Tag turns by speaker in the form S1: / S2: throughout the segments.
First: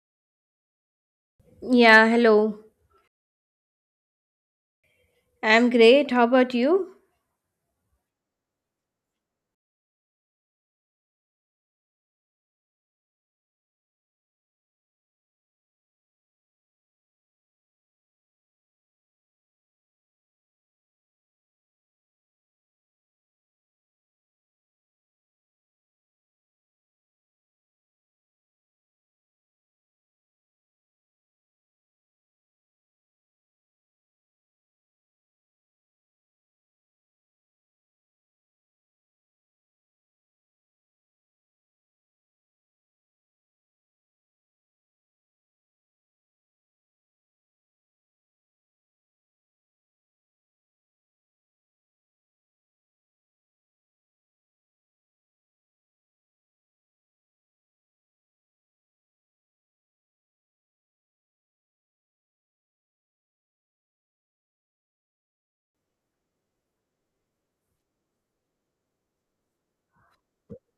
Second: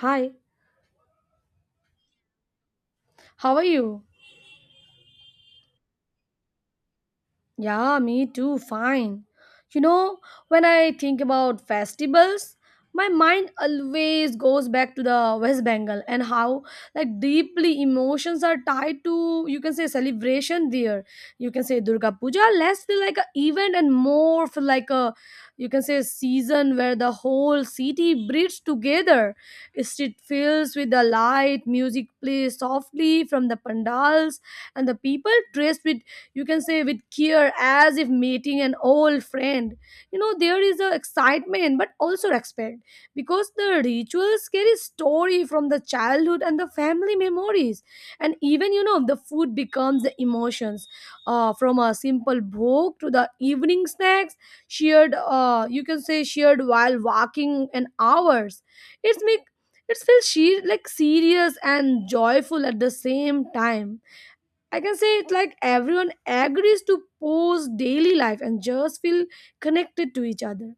S1: Hi,
S2: Yeah, hello.
S1: how are you?
S2: I'm great. How about you?
S1: Yeah, me too, fine. You know, when I think about festivals, my mind always goes back to the West Bengal and how like deeply emotions are tied to you can say celebration there. You can say Durga Puja less feel like an event and more feel like a you can say season where the whole city breathes together. Street fills with the light, music plays softly from the pandals, and the people dressed with you can say with care as if meeting an old friend, you know, there is a excitement but also respect because the rituals carry story from the childhood and the family memories. And even you know the food becomes the emotions from a simple book to the evening snacks shared, you can say shared while walking an hours. It's make. It feels she like serious and joyful at the same time. I can say it like everyone agrees to pose daily life and just feel connected to each other.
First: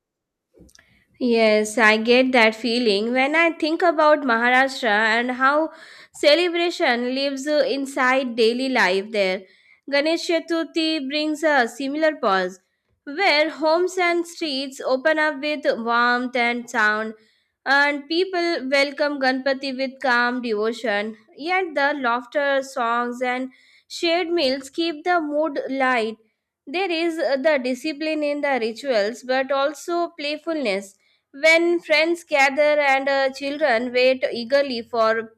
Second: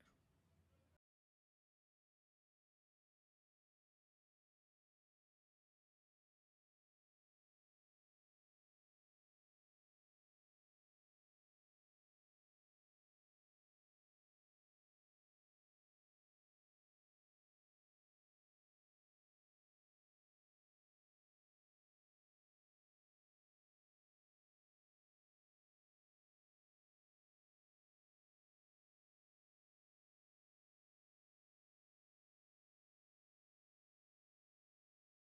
S2: Yes, I get that feeling when I think about Maharashtra and how celebration lives inside daily life there. Ganesh Chaturthi brings a similar pause, where homes and streets open up with warmth and sound, and people welcome Ganpati with calm devotion. Yet the laughter, songs, and shared meals keep the mood light. There is the discipline in the rituals, but also playfulness when friends gather and children wait eagerly for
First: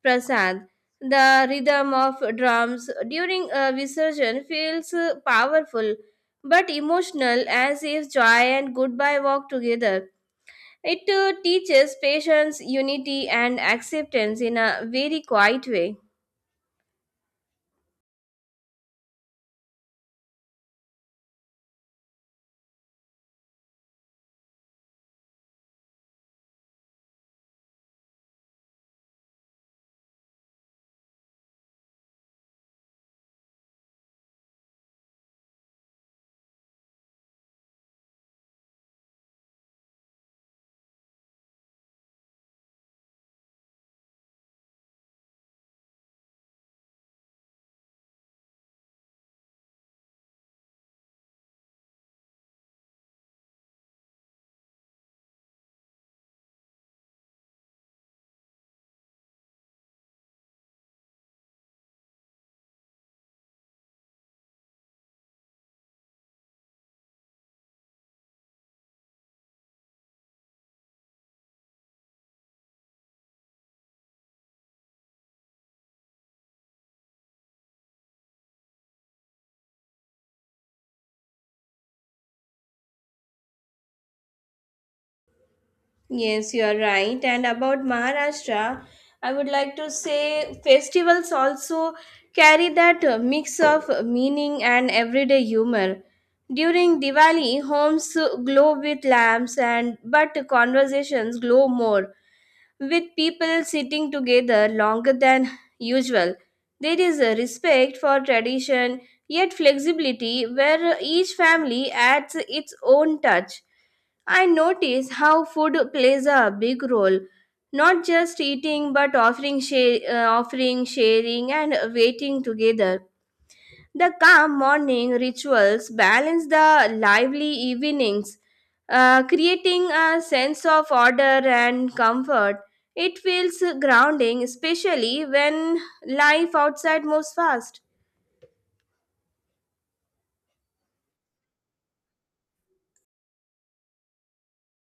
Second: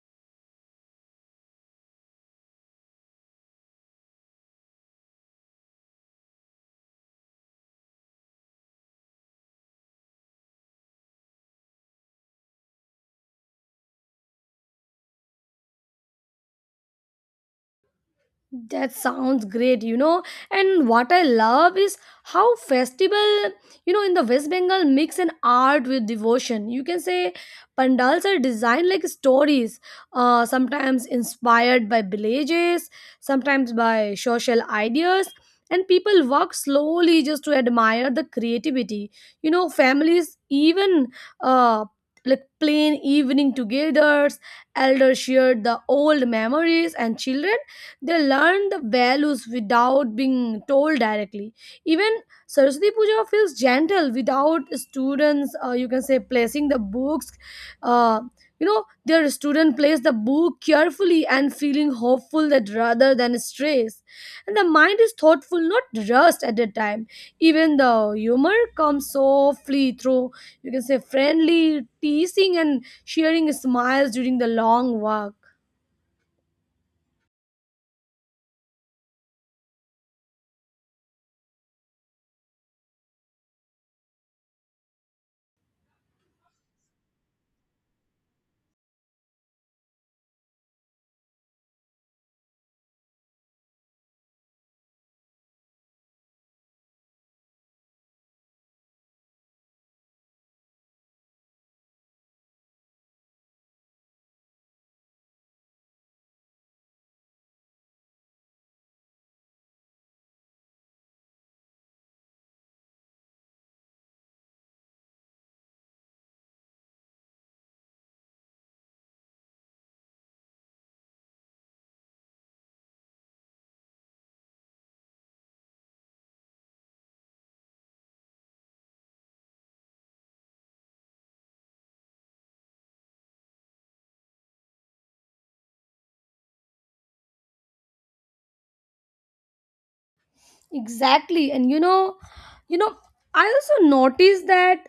S2: prasad. The rhythm of drums during a visurgence feels powerful but emotional, as if joy and goodbye walk together. It teaches patience, unity, and acceptance in a very quiet way.
S1: That sounds great, you know. And what I love is how festival, you know, in the West Bengal mix an art with devotion. You can say pandals are designed like stories, sometimes inspired by villages, sometimes by social ideas. And people walk slowly just to admire the creativity. You know, families even uh, like plain evening togethers, elders shared the old memories, and children they learn the values without being told directly. Even Saraswati Puja feels gentle without students you can say placing the books, uh, you know their student plays the book carefully and feeling hopeful that rather than stress, and the mind is thoughtful not rushed at the time. Even the humor comes softly through you can say friendly teasing and sharing smiles during the long walk.
S2: Yes, you are right. And about Maharashtra, I would like to say festivals also carry that mix of meaning and everyday humor. During Diwali, homes glow with lamps, and but conversations glow more, with people sitting together longer than usual. There is a respect for tradition, yet flexibility where each family adds its own touch. I notice how food plays a big role, not just eating but offering, sharing, and waiting together. The calm morning rituals balance the lively evenings, creating a sense of order and comfort. It feels grounding, especially when life outside moves fast.
S1: Exactly. And you know, I also noticed that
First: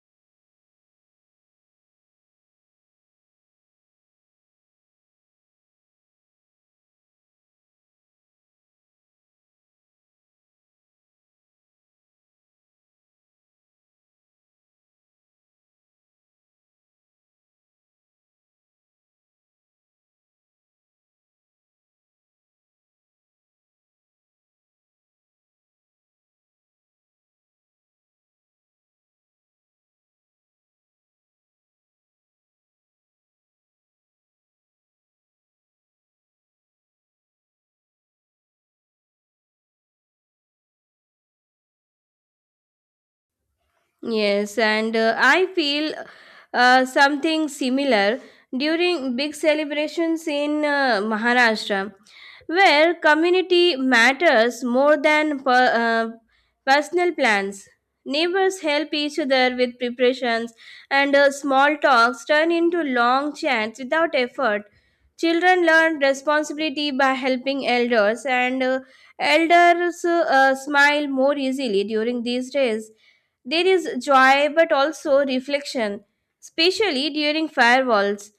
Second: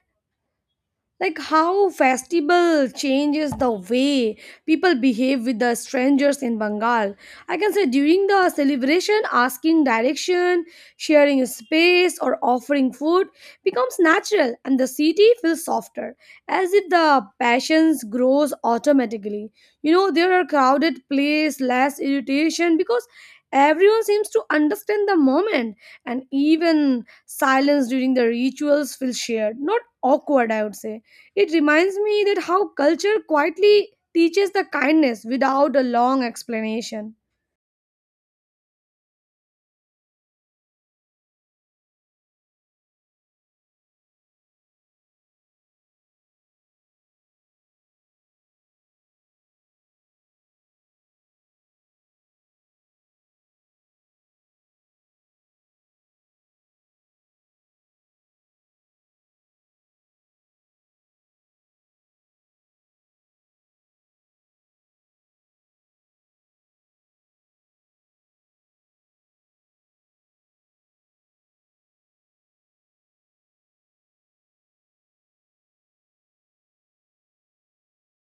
S1: like how festival changes the way people behave with the strangers in Bengal. I can say during the celebration asking direction, sharing space or offering food becomes natural and the city feels softer, as if the passions grows automatically. You know, there are crowded place less irritation because everyone seems to understand the moment. And even silence during the rituals feels shared not awkward, I would say. It reminds me that how culture quietly teaches the kindness without a long explanation.
S2: Yes, and I feel something similar during big celebrations in Maharashtra, where community matters more than personal plans. Neighbors help each other with preparations, and small talks turn into long chats without effort. Children learn responsibility by helping elders, and elders smile more easily during these days. There is joy but also reflection, especially during firewalls,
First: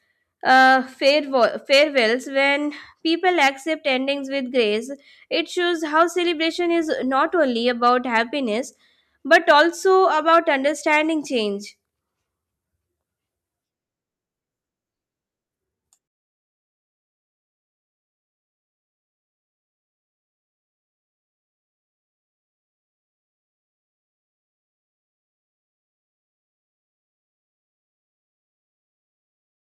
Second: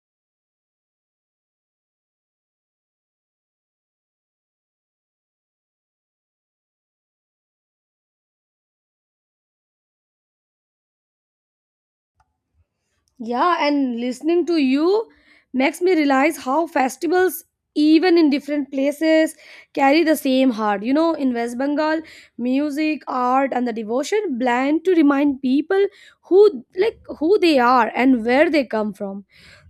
S2: uh, fairwa- farewells, when people accept endings with grace. It shows how celebration is not only about happiness but also about understanding change.
S1: Yeah, and listening to you makes me realize how festivals, even in different places, carry the same heart. You know, in West Bengal, music, art, and the devotion blend to remind people who like who they are and where they come from.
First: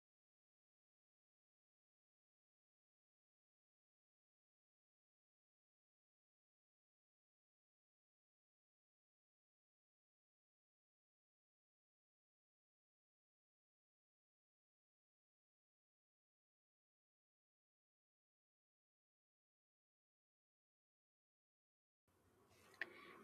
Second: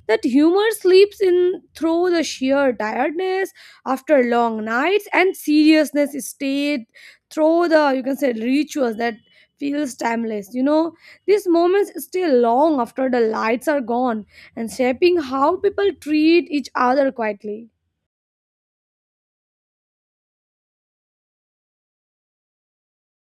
S1: That humor sleeps in through the sheer tiredness after long nights and seriousness stayed through the you can say rituals that feels timeless. You know, these moments stay long after the lights are gone and shaping how people treat each other quietly.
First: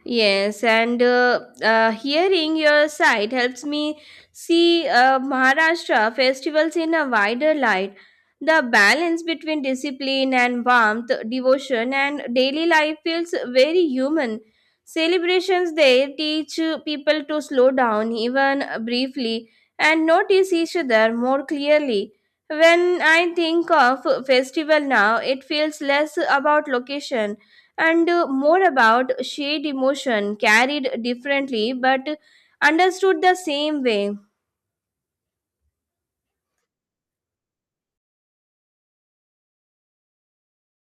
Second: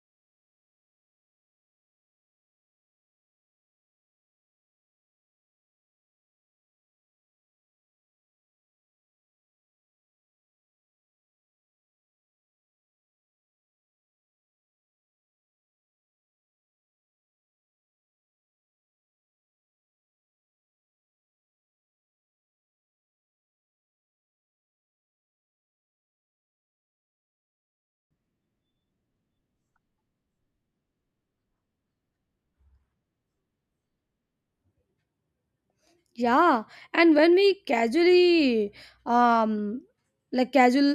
S2: Yes, and hearing your side helps me see Maharashtra festivals in a wider light. The balance between discipline and warmth, devotion, and daily life feels very human. Celebrations there teach people to slow down, even briefly, and notice each other more clearly. When I think of festival now, it feels less about location and more about shared emotion, carried differently but understood the same way.
S1: Yeah, and when we casually um like casual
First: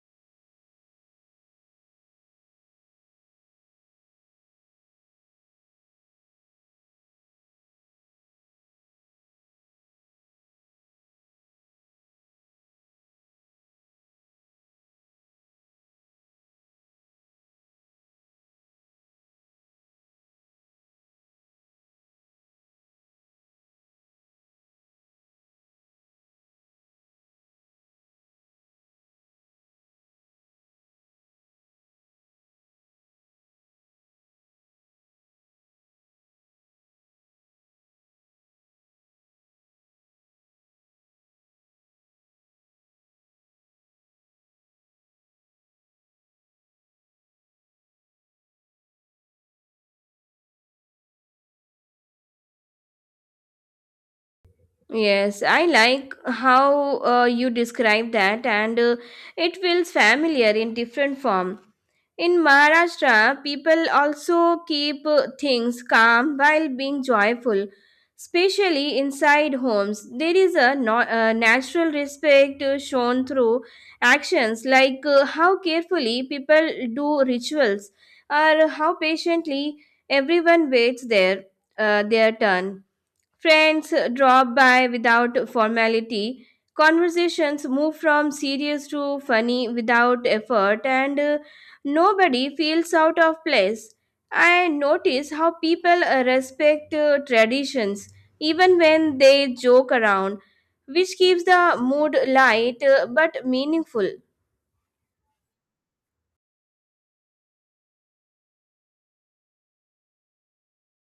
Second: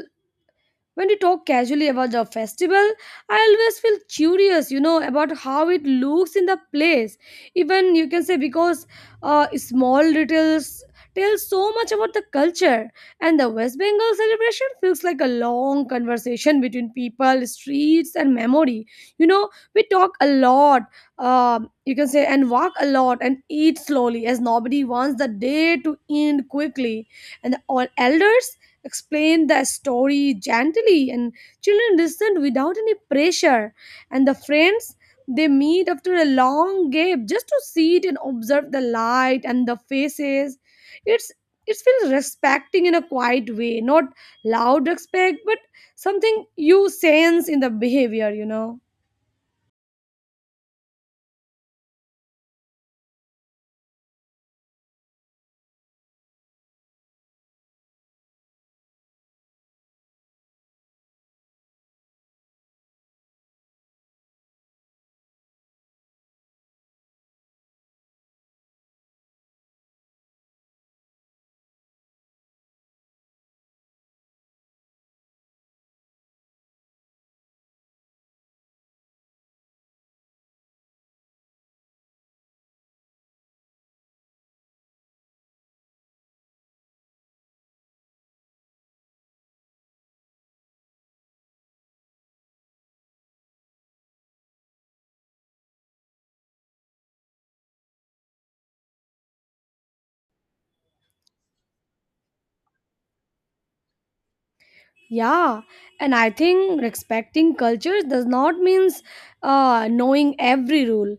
S1: when we talk casually about the festival, I always feel curious, you know, about how it looks in the place. Even you can say because small details tell so much about the culture, and the West Bengal celebration feels like a long conversation between people, streets, and memory. You know, we talk a lot, you can say, and walk a lot and eat slowly, as nobody wants the day to end quickly. And the all elders explained the story gently, and children listened without any pressure. And the friends, they meet after a long gap just to sit and observe the light and the faces. It's. It feels respecting in a quiet way, not loud respect, but something you sense in the behavior, you know.
S2: Yes, I like how you describe that, and it feels familiar in different form. In Maharashtra, people also keep things calm while being joyful, especially inside homes. There is a natural respect shown through actions, like how carefully people do rituals or how patiently everyone waits their turn. Friends drop by without formality. Conversations move from serious to funny without effort, and nobody feels out of place. I notice how people respect traditions even when they joke around, which keeps the mood light but meaningful.
S1: Yeah, and I think respecting cultures does not means knowing every rule,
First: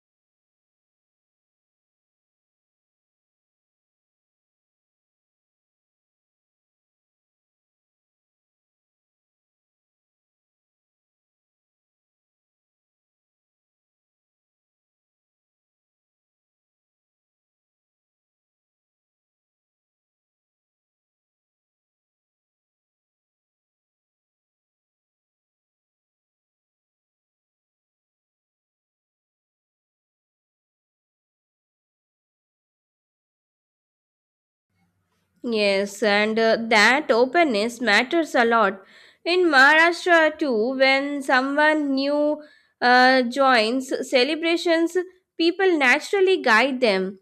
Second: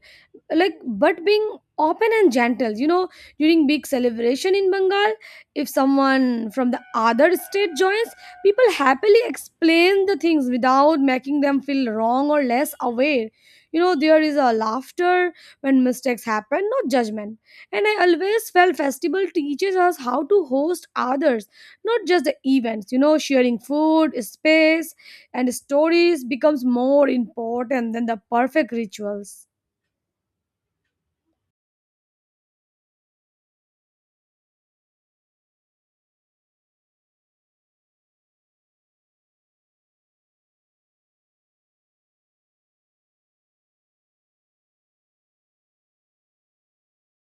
S1: like but being open and gentle. You know, during big celebration in Bengal, if someone from the other state joins, people happily explain the things without making them feel wrong or less aware. You know, there is a laughter when mistakes happen, no judgment. And I always felt festival teaches us how to host others, not just the events. You know, sharing food, space, and stories becomes more important than the perfect rituals.
S2: Yes, and that openness matters a lot. In Maharashtra too, when someone new joins celebrations, people naturally guide them.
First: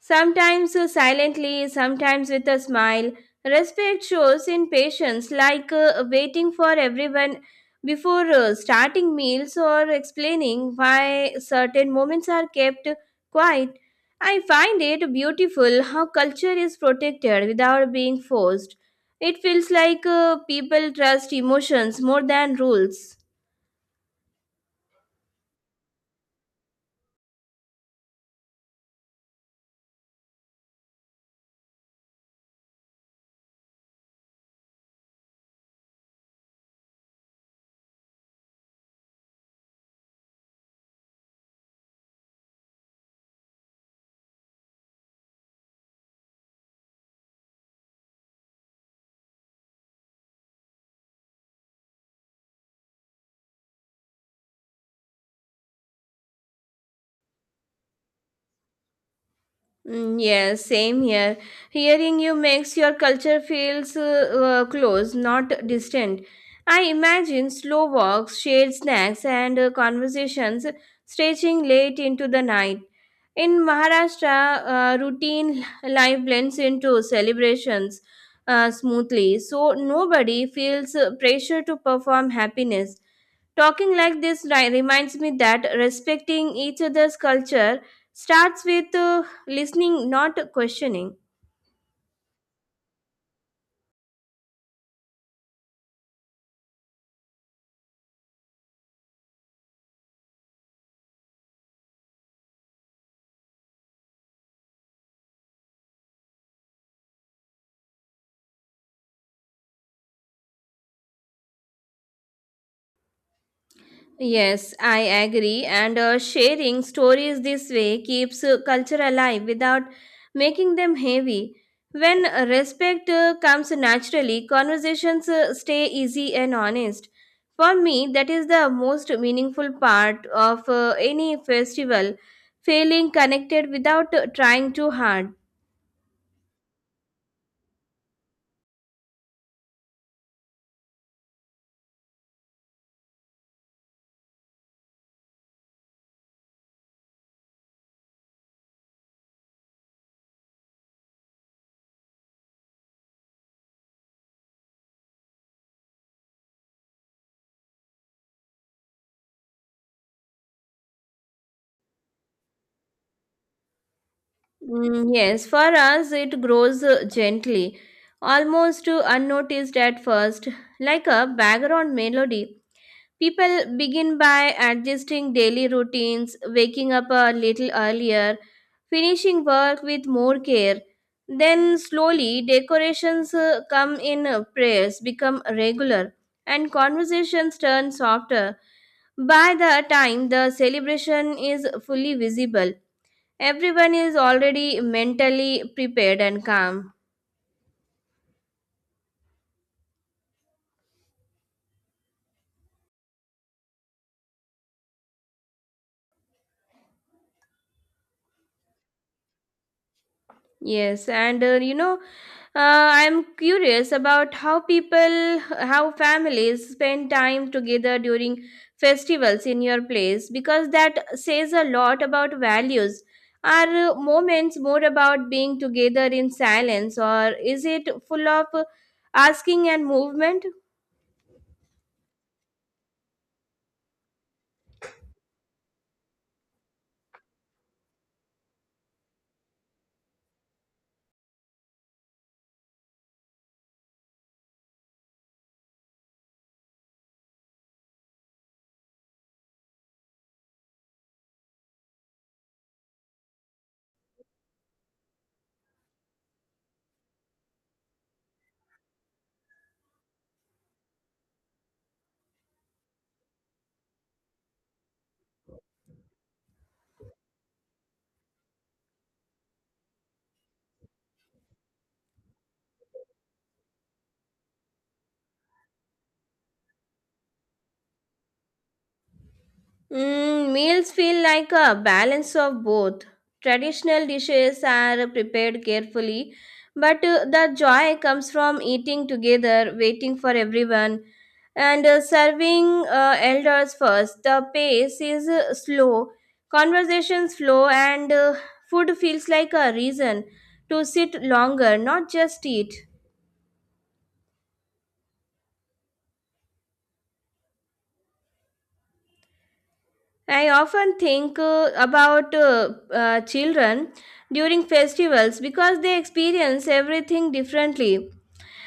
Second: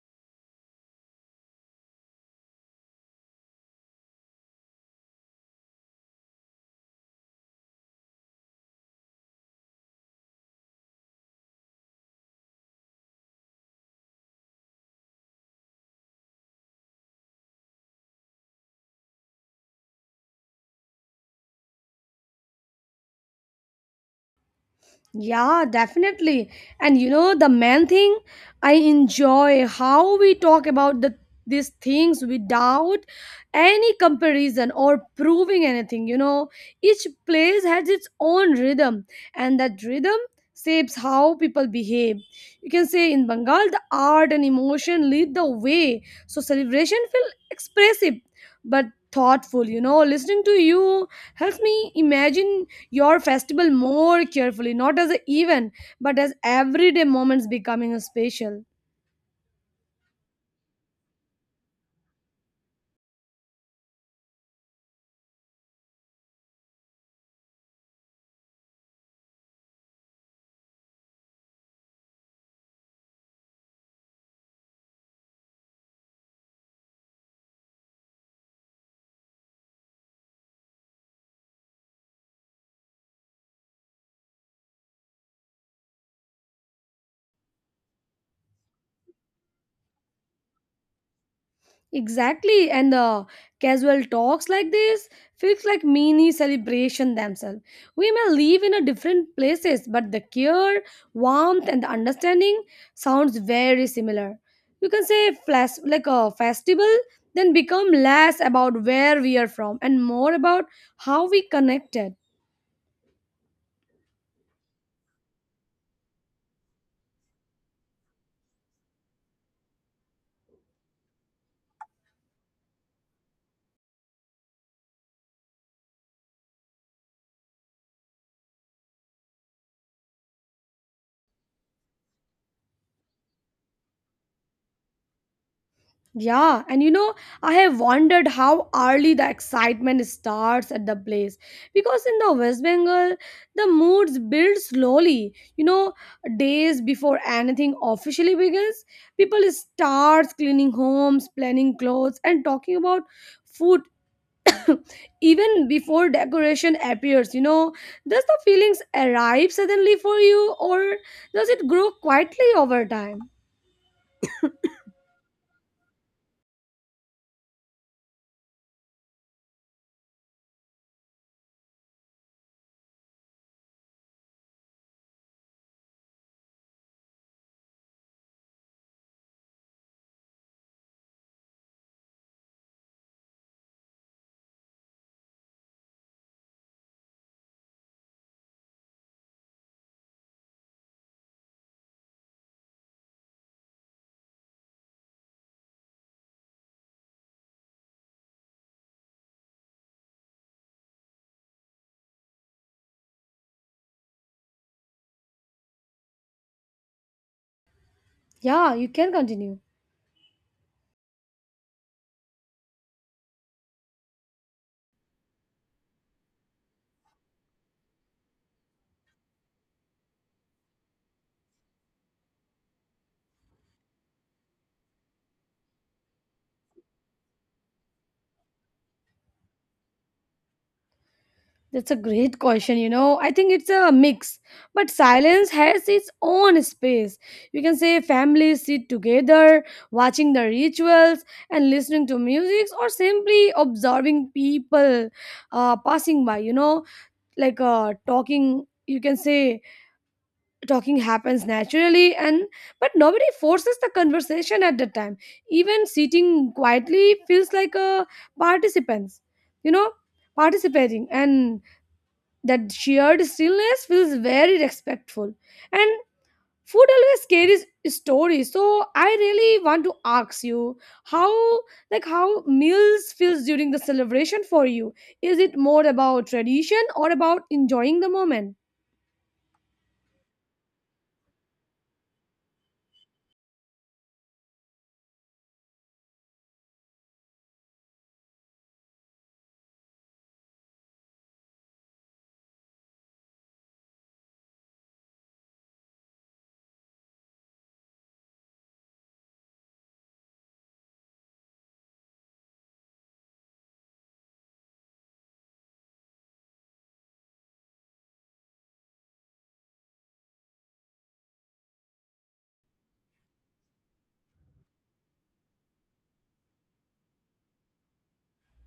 S2: Sometimes silently, sometimes with a smile. Respect shows in patience, like waiting for everyone before starting meals, or explaining why certain moments are kept quiet. I find it beautiful how culture is protected without being forced. It feels like people trust emotions more than rules.
S1: Yeah, definitely. And you know, the main thing, I enjoy how we talk about these things without any comparison or proving anything. You know, each place has its own rhythm, and that rhythm shapes how people behave. You can say in Bengal, the art and emotion lead the way, so celebration feel expressive but thoughtful. You know, listening to you helps me imagine your festival more carefully, not as an event, but as everyday moments becoming a special.
S2: Mm, yes, same here. Hearing you makes your culture feels close, not distant. I imagine slow walks, shared snacks, and conversations stretching late into the night. In Maharashtra, routine life blends into celebrations smoothly, so nobody feels pressure to perform happiness. Talking like this reminds me that respecting each other's culture starts with listening, not questioning.
S1: Exactly, and the casual talks like this feels like mini celebration themselves. We may live in a different places, but the care, warmth, and the understanding sounds very similar. You can say flash, like a festival, then become less about where we are from and more about how we connected.
S2: Yes, I agree. And sharing stories this way keeps culture alive without making them heavy. When respect comes naturally, conversations stay easy and honest. For me, that is the most meaningful part of any festival, feeling connected without trying too hard.
S1: Yeah, and you know, I have wondered how early the excitement starts at the place, because in the West Bengal, the moods build slowly. You know, days before anything officially begins, people start cleaning homes, planning clothes, and talking about food even before decoration appears. You know, does the feelings arrive suddenly for you, or does it grow quietly over time?
S2: Mm, yes, for us it grows gently, almost unnoticed at first, like a background melody. People begin by adjusting daily routines, waking up a little earlier, finishing work with more care. Then slowly decorations come in, prayers become regular, and conversations turn softer. By the time the celebration is fully visible, everyone is already mentally prepared and calm.
S1: Yeah, you can continue.
S2: Yes, and I'm curious about how families spend time together during festivals in your place, because that says a lot about values. Are moments more about being together in silence, or is it full of asking and movement?
S1: That's a great question, you know. I think it's a mix, but silence has its own space. You can say families sit together, watching the rituals and listening to music, or simply observing people passing by, you know, talking. You can say talking happens naturally, and but nobody forces the conversation at that time. Even sitting quietly feels like a participants, you know, participating, and that shared stillness feels very respectful. And food always carries stories. So I really want to ask you how how meals feels during the celebration for you. Is it more about tradition or about enjoying the moment?
S2: Mm, meals feel like a balance of both. Traditional dishes are prepared carefully, but the joy comes from eating together, waiting for everyone, and serving elders first. The pace is slow, conversations flow, and food feels like a reason to sit longer, not just eat. I often think about children during festivals because they experience everything differently.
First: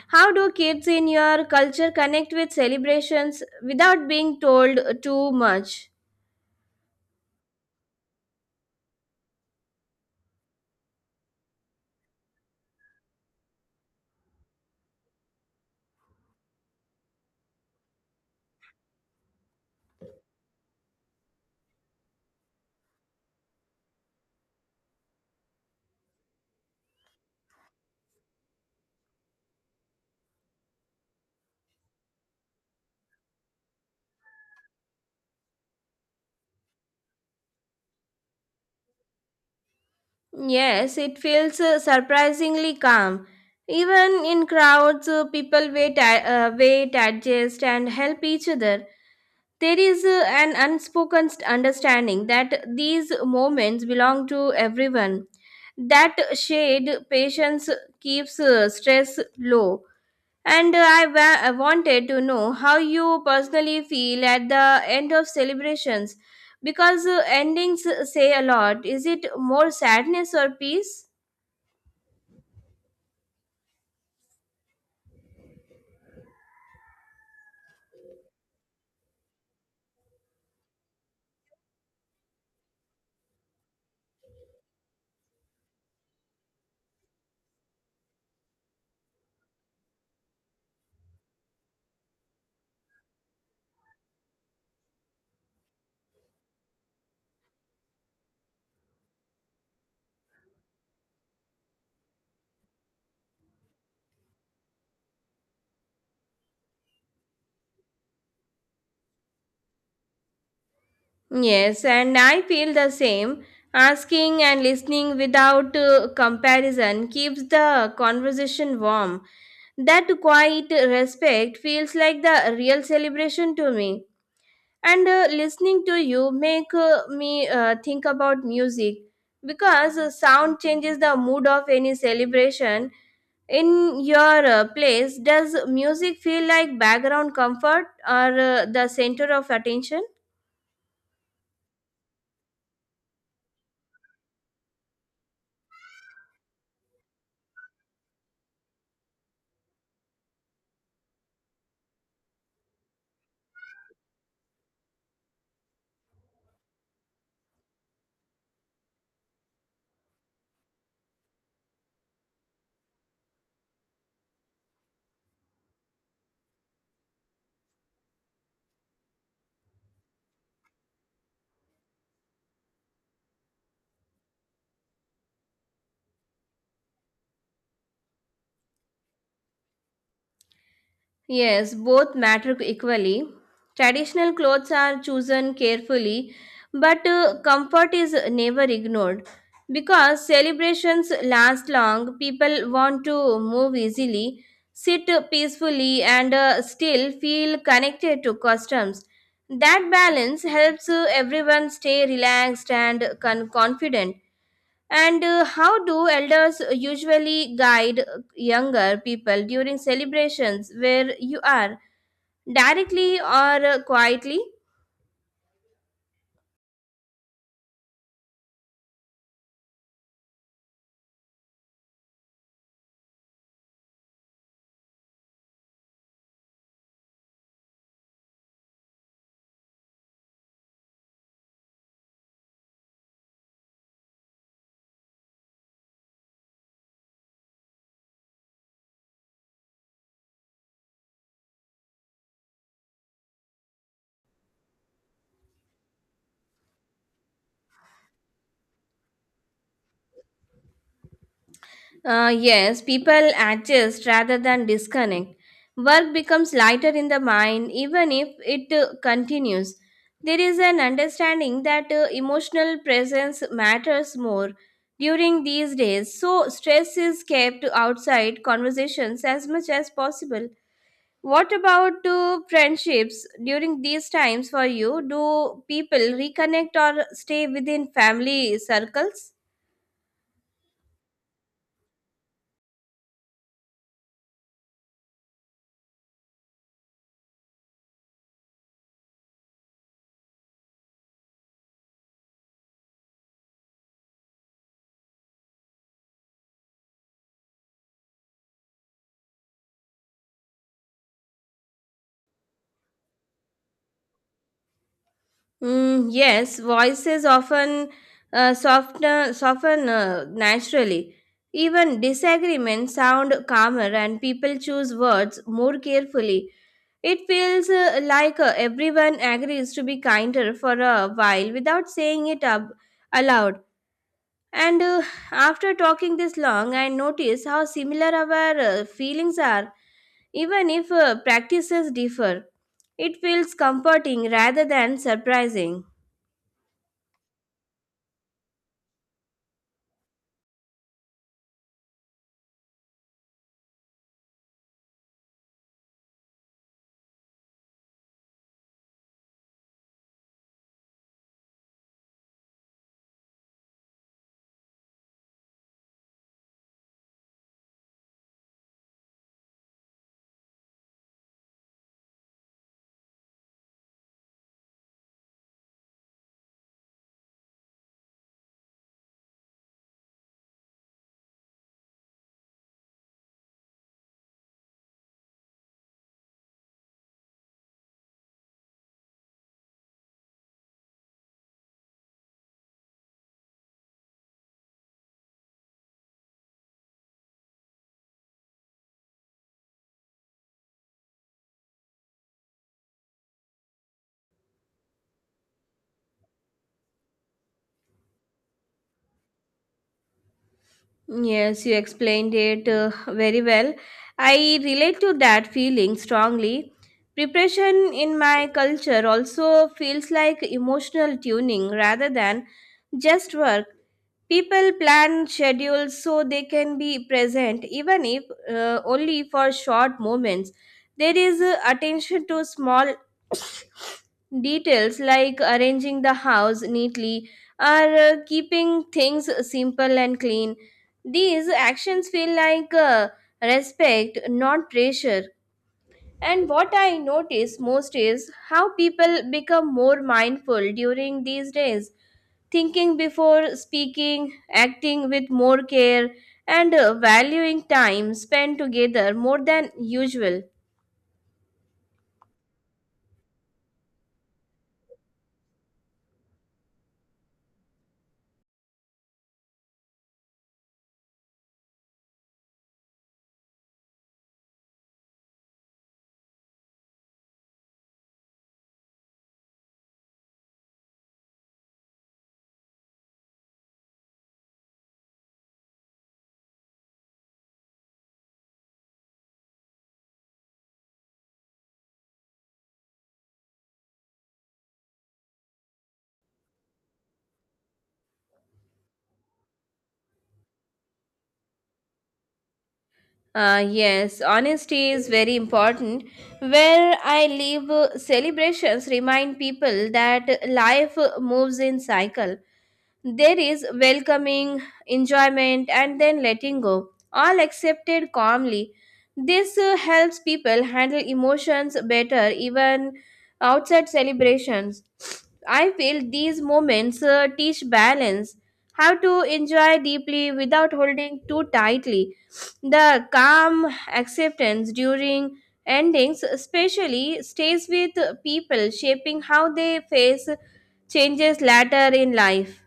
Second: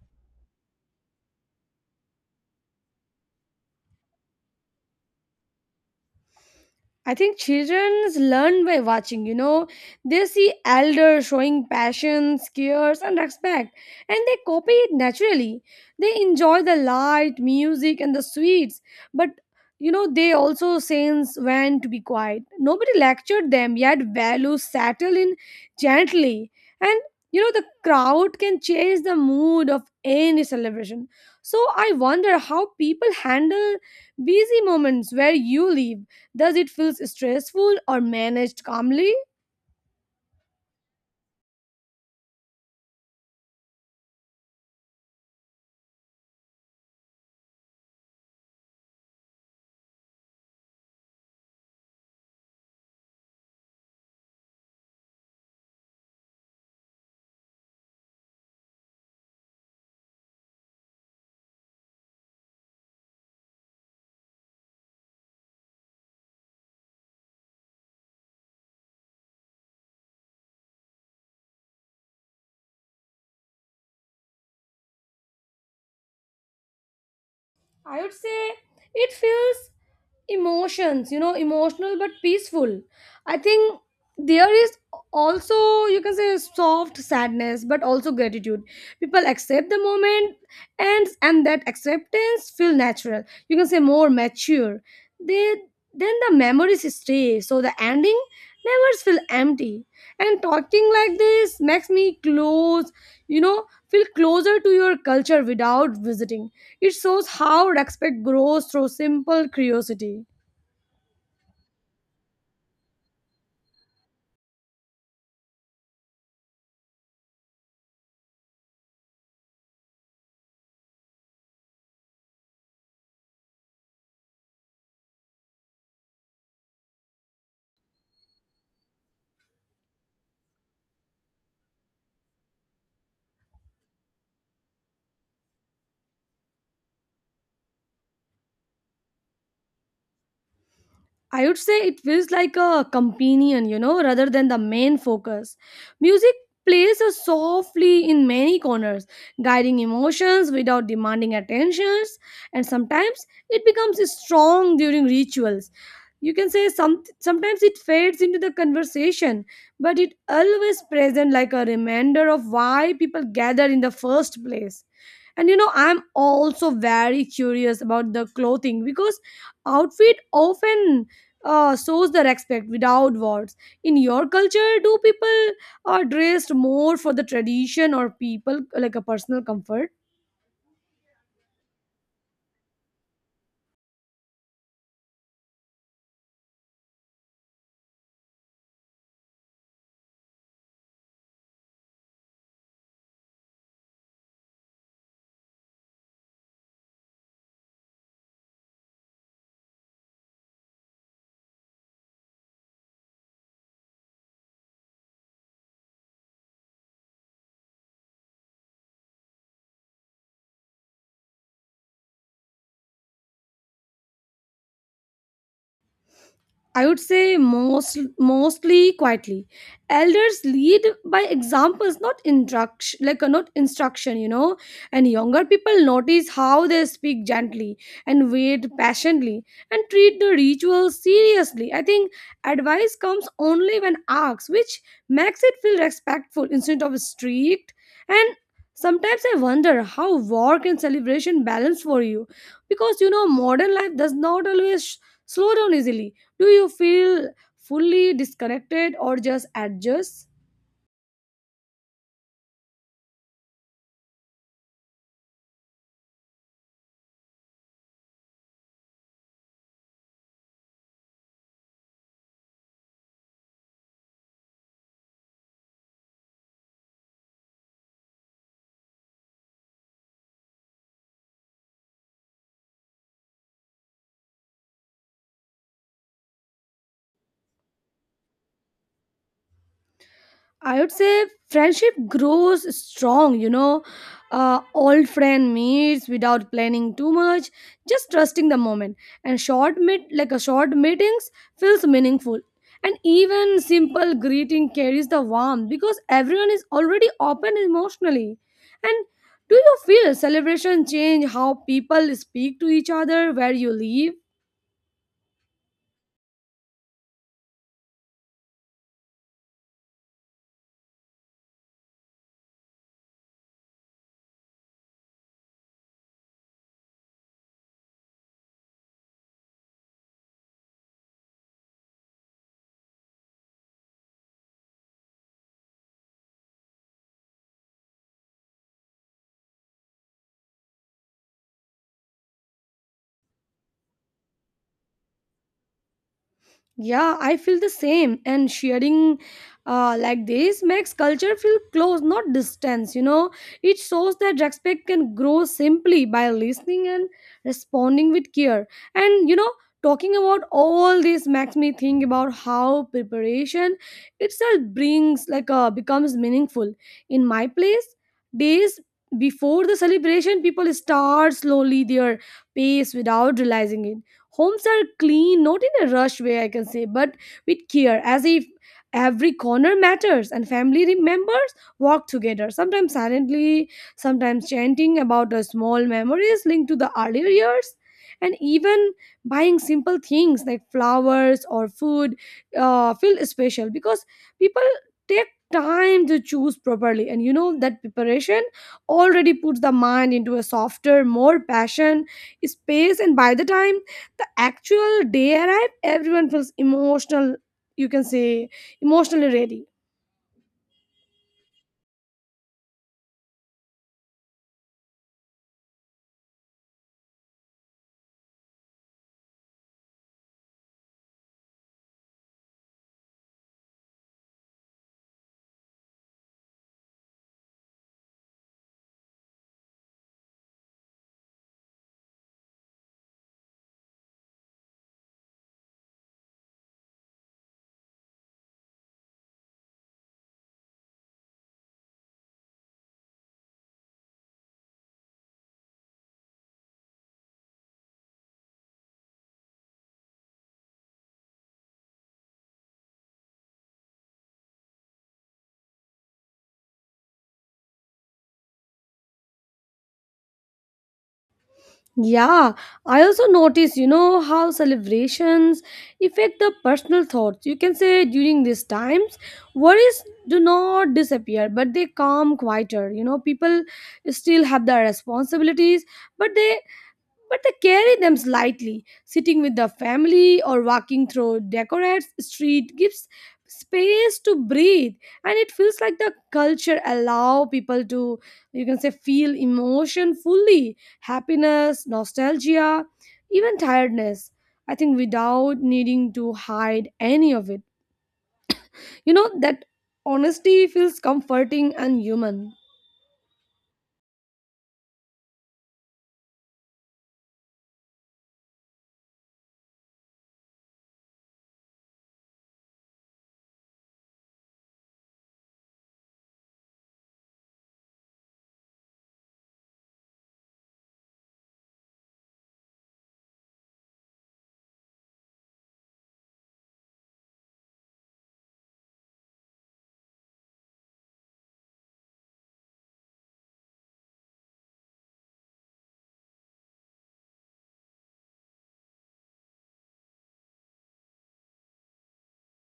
S2: How do kids in your culture connect with celebrations without being told too much?
S1: I think children learn by watching, you know. They see elders showing passion, cares, and respect, and they copy it naturally. They enjoy the light, music, and the sweets, but you know, they also sense when to be quiet. Nobody lectured them, yet values settle in gently. And you know, the crowd can change the mood of any celebration. So I wonder how people handle busy moments where you live. Does it feel stressful or managed calmly?
S2: Yes, it feels surprisingly calm. Even in crowds, people wait, adjust, and help each other. There is an unspoken understanding that these moments belong to everyone. That shade patience keeps stress low. And I wanted to know how you personally feel at the end of celebrations, because endings say a lot. Is it more sadness or peace?
S1: I would say it feels emotions, you know, emotional but peaceful. I think there is also you can say soft sadness but also gratitude. People accept the moment, and that acceptance feel natural. You can say more mature. They then the memories stay, so the ending never feel empty. And talking like this makes me close, you know, feel closer to your culture without visiting. It shows how respect grows through simple curiosity.
S2: Yes, and I feel the same. Asking and listening without comparison keeps the conversation warm. That quiet respect feels like the real celebration to me. And listening to you make me think about music, because sound changes the mood of any celebration. In your place, does music feel like background comfort or the center of attention?
S1: I would say it feels like a companion, you know, rather than the main focus. Music plays us softly in many corners, guiding emotions without demanding attentions, and sometimes it becomes strong during rituals. You can say sometimes it fades into the conversation, but it always present like a reminder of why people gather in the first place. And you know, I'm also very curious about the clothing because outfit often shows the respect without words. In your culture, do people are dressed more for the tradition or people like a personal comfort?
S2: Yes, both matter equally. Traditional clothes are chosen carefully, but comfort is never ignored. Because celebrations last long, people want to move easily, sit peacefully, and still feel connected to customs. That balance helps everyone stay relaxed and confident. And how do elders usually guide younger people during celebrations where you are, directly or quietly?
S1: I would say mostly quietly. Elders lead by examples, not instruction, you know. And younger people notice how they speak gently and wait patiently and treat the ritual seriously. I think advice comes only when asked, which makes it feel respectful instead of strict. And sometimes I wonder how work and celebration balance for you, because you know modern life does not always slow down easily. Do you feel fully disconnected or just adjust?
S2: Yes, people adjust rather than disconnect. Work becomes lighter in the mind even if it continues. There is an understanding that emotional presence matters more during these days, so stress is kept outside conversations as much as possible. What about friendships during these times for you? Do people reconnect or stay within family circles?
S1: I would say friendship grows strong, you know. Old friend meets without planning too much, just trusting the moment. And short meet like a short meetings feels meaningful, and even simple greeting carries the warmth because everyone is already open emotionally. And do you feel celebration change how people speak to each other where you live?
S2: Mm, yes, voices often soften naturally. Even disagreements sound calmer, and people choose words more carefully. It feels like everyone agrees to be kinder for a while without saying it up aloud. And after talking this long, I notice how similar our feelings are, even if practices differ. It feels comforting rather than surprising.
S1: Yeah, I feel the same. And sharing, like this makes culture feel close, not distance. You know, it shows that respect can grow simply by listening and responding with care. And you know, talking about all this makes me think about how preparation itself brings becomes meaningful. In my place, days before the celebration, people start slowly their pace without realizing it. Homes are clean, not in a rush way, I can say, but with care, as if every corner matters, and family re- members walk together, sometimes silently, sometimes chanting about the small memories linked to the earlier years. And even buying simple things like flowers or food feel special because people take time to choose properly, and you know that preparation already puts the mind into a softer, more passion space. And by the time the actual day arrive, everyone feels emotional, you can say emotionally ready.
S2: Yes, you explained it very well. I relate to that feeling strongly. Preparation in my culture also feels like emotional tuning rather than just work. People plan schedules so they can be present, even if only for short moments. There is attention to small details, like arranging the house neatly or keeping things simple and clean. These actions feel like respect, not pressure. And what I notice most is how people become more mindful during these days, thinking before speaking, acting with more care, and valuing time spent together more than usual.
S1: Yeah, I also notice, you know, how celebrations affect the personal thoughts, you can say, during these times. Worries do not disappear, but they come quieter. You know, people still have their responsibilities, but they but they carry them lightly. Sitting with the family or walking through decorated street gives space to breathe, and it feels like the culture allow people to, you can say, feel emotion fully. Happiness, nostalgia, even tiredness, I think, without needing to hide any of it. You know that honesty feels comforting and human.
S2: Yes, honesty is very important. Where I live, celebrations remind people that life moves in cycle. There is welcoming, enjoyment, and then letting go, all accepted calmly. This helps people handle emotions better, even outside celebrations. I feel these moments teach balance, how to enjoy deeply without holding too tightly. The calm acceptance during endings, especially, stays with people, shaping how they face changes later in life.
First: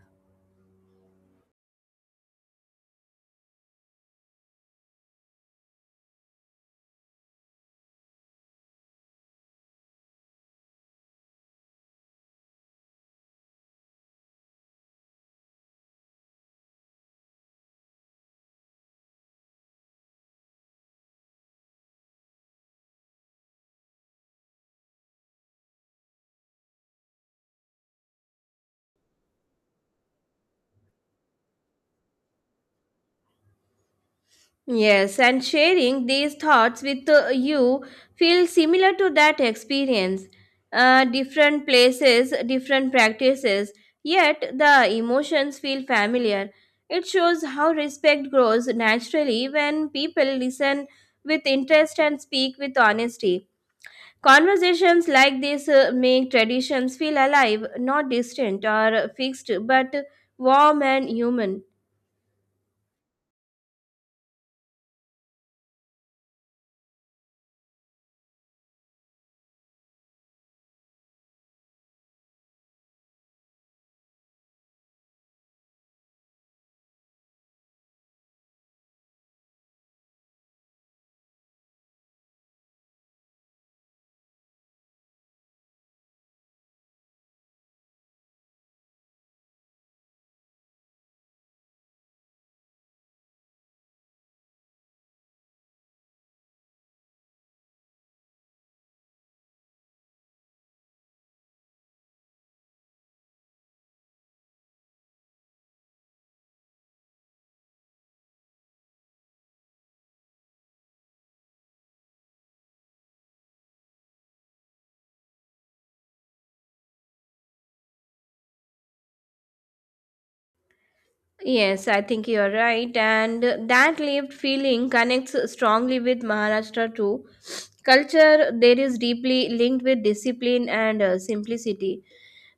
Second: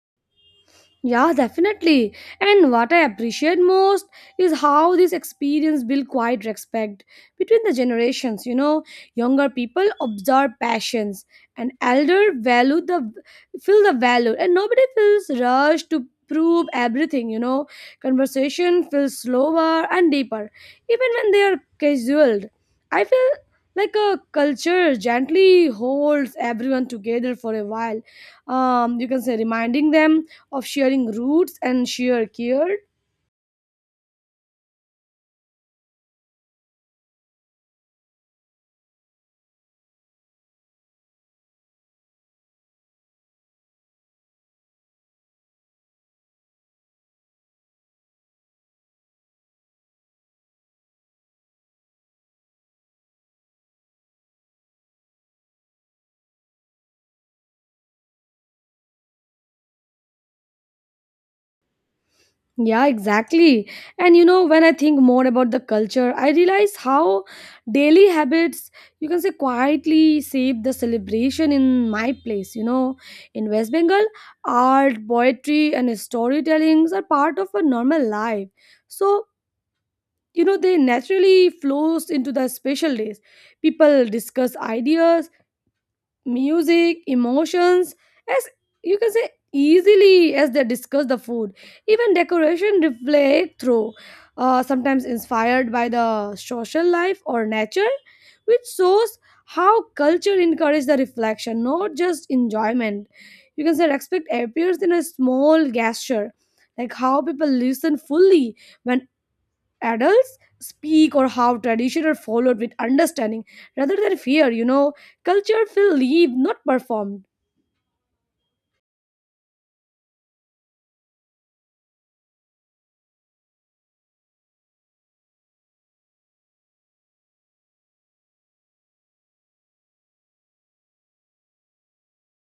S1: Yeah, definitely. And what I appreciate most is how this experience built quite respect between the generations. You know, younger people observe passions, and elder value the feel the value, and nobody feels rushed to prove everything. You know, conversation feels slower and deeper, even when they are casual. I feel like a culture gently holds everyone together for a while. You can say reminding them of sharing roots and sheer care.
S2: Yes, and sharing these thoughts with you feels similar to that experience. Different places, different practices, yet the emotions feel familiar. It shows how respect grows naturally when people listen with interest and speak with honesty. Conversations like this make traditions feel alive, not distant or fixed, but warm and human.
S1: Yeah, exactly. And you know, when I think more about the culture, I realize how daily habits, you can say, quietly shape the celebration in my place. You know, in West Bengal, art, poetry, and storytellings are part of a normal life. So, you know, they naturally flows into the special days. People discuss ideas, music, emotions, as, you can say, easily as they discuss the food. Even decoration reflect through, sometimes inspired by the social life or nature, which shows how culture encourages the reflection, not just enjoyment. You can say respect appears in a small gesture, like how people listen fully when adults speak, or how tradition are followed with understanding rather than fear. You know, culture will live, not performed.
S2: Yes, I think you're right. And that lived feeling connects strongly with Maharashtra too. Culture there is deeply linked with discipline and simplicity,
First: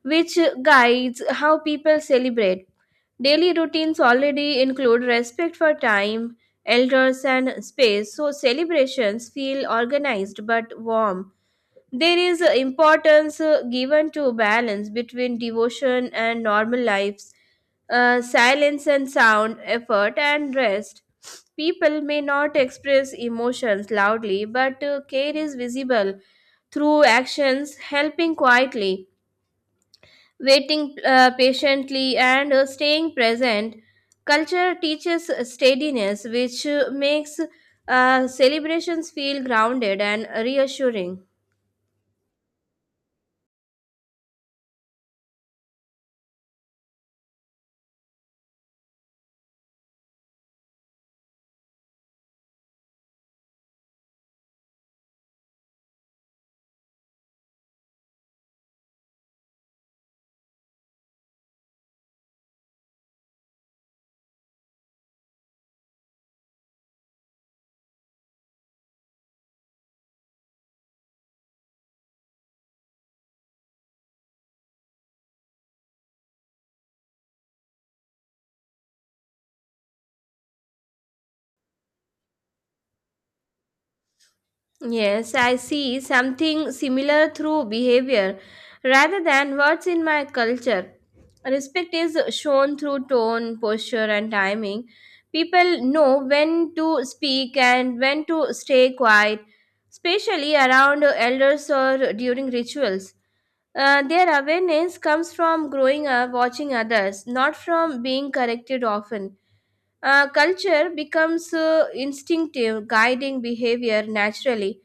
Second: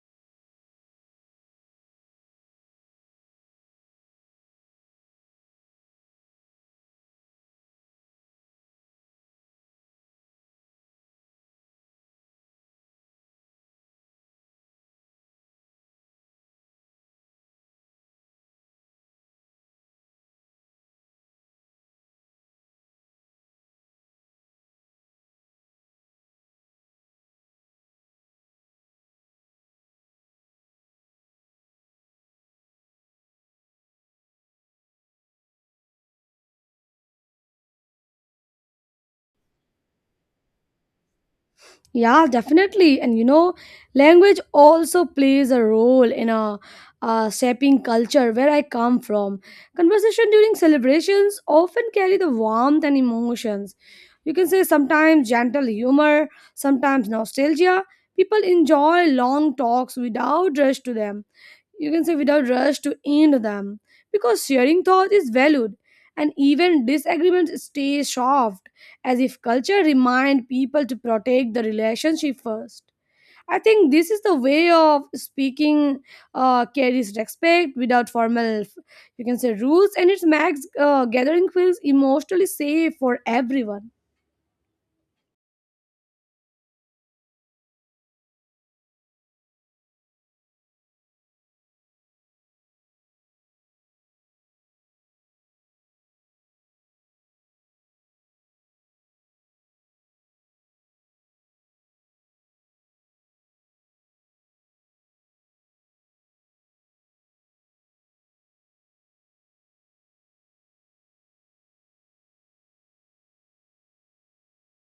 S2: which guides how people celebrate. Daily routines already include respect for time, elders, and space, so celebrations feel organized but warm. There is importance given to balance between devotion and normal lives, silence and sound, effort and rest. People may not express emotions loudly, but care is visible through actions, helping quietly, waiting patiently, and staying present. Culture teaches steadiness, which makes celebrations feel grounded and reassuring.
S1: Yeah, definitely. And you know, language also plays a role in a, shaping culture. Where I come from, conversation during celebrations often carry the warmth and emotions, you can say sometimes gentle humor, sometimes nostalgia. People enjoy long talks without rush to them, you can say without rush to end them, because sharing thought is valued, and even disagreements stay soft, as if culture remind people to protect the relationship first. I think this is the way of speaking, carries respect without formal, you can say, rules, and it makes, gathering feels emotionally safe for everyone.
S2: Yes, I see something similar through behavior rather than words in my culture. Respect is shown through tone, posture, and timing. People know when to speak and when to stay quiet, especially around elders or during rituals. Their awareness comes from growing up watching others, not from being corrected often. Culture becomes instinctive, guiding behavior naturally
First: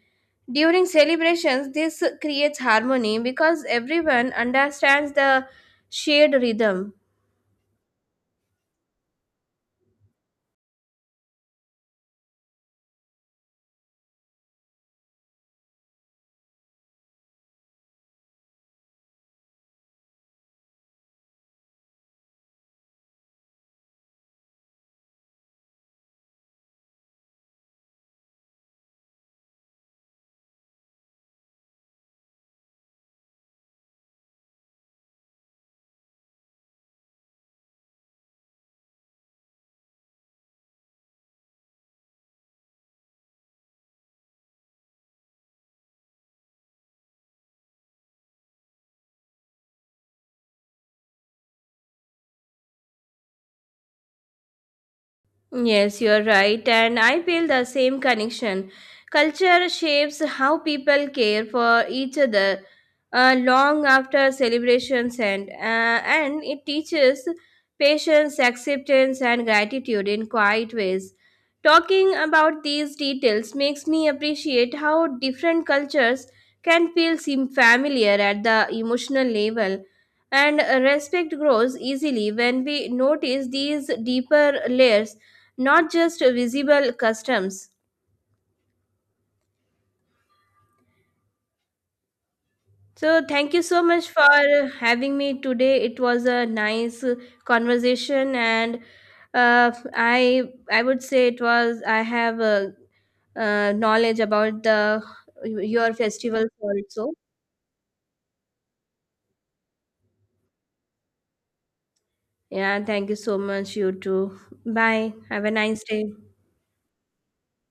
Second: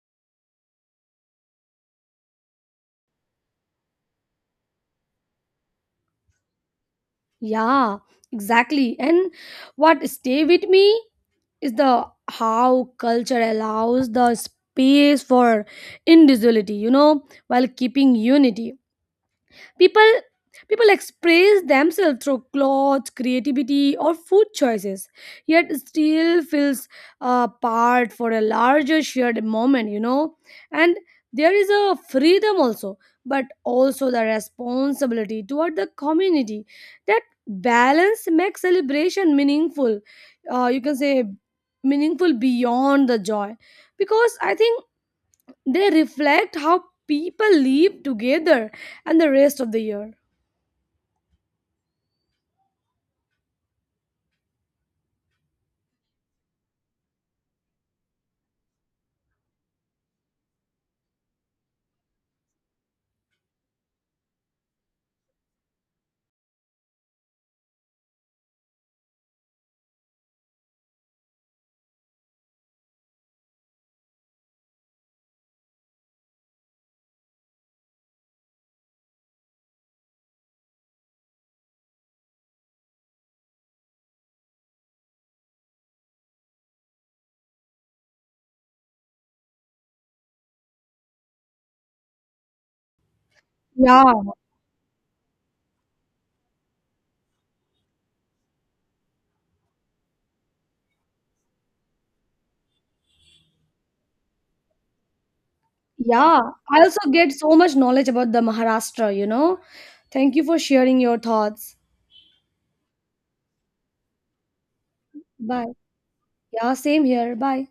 S2: during celebrations. This creates harmony because everyone understands the shared rhythm.
S1: Yeah, exactly. And what stay with me is the how culture allows the space for individuality, you know, while keeping unity. People people express themselves through clothes, creativity, or food choices, yet still feels a part for a larger shared moment. You know, and there is a freedom also, but also the responsibility toward the community. That balance makes celebration meaningful, you can say meaningful beyond the joy, because I think they reflect how people live together and the rest of the year.
S2: Yes, you're right, and I feel the same connection. Culture shapes how people care for each other long after celebrations end, and it teaches patience, acceptance, and gratitude in quiet ways. Talking about these details makes me appreciate how different cultures can feel seem familiar at the emotional level, and respect grows easily when we notice these deeper layers, not just visible customs. So, thank you so much
S1: Yeah,
S2: for having me today. It was a nice conversation, and uh, I I would say it was I have a, knowledge about the your
S1: yeah.
S2: festivals
S1: I also
S2: also.
S1: get so much knowledge about the Maharashtra, you know. Thank you for sharing your thoughts.
S2: Yeah, thank you so much. You too. Bye. Have a
S1: Bye.
S2: nice day.
S1: Yeah, same here. Bye.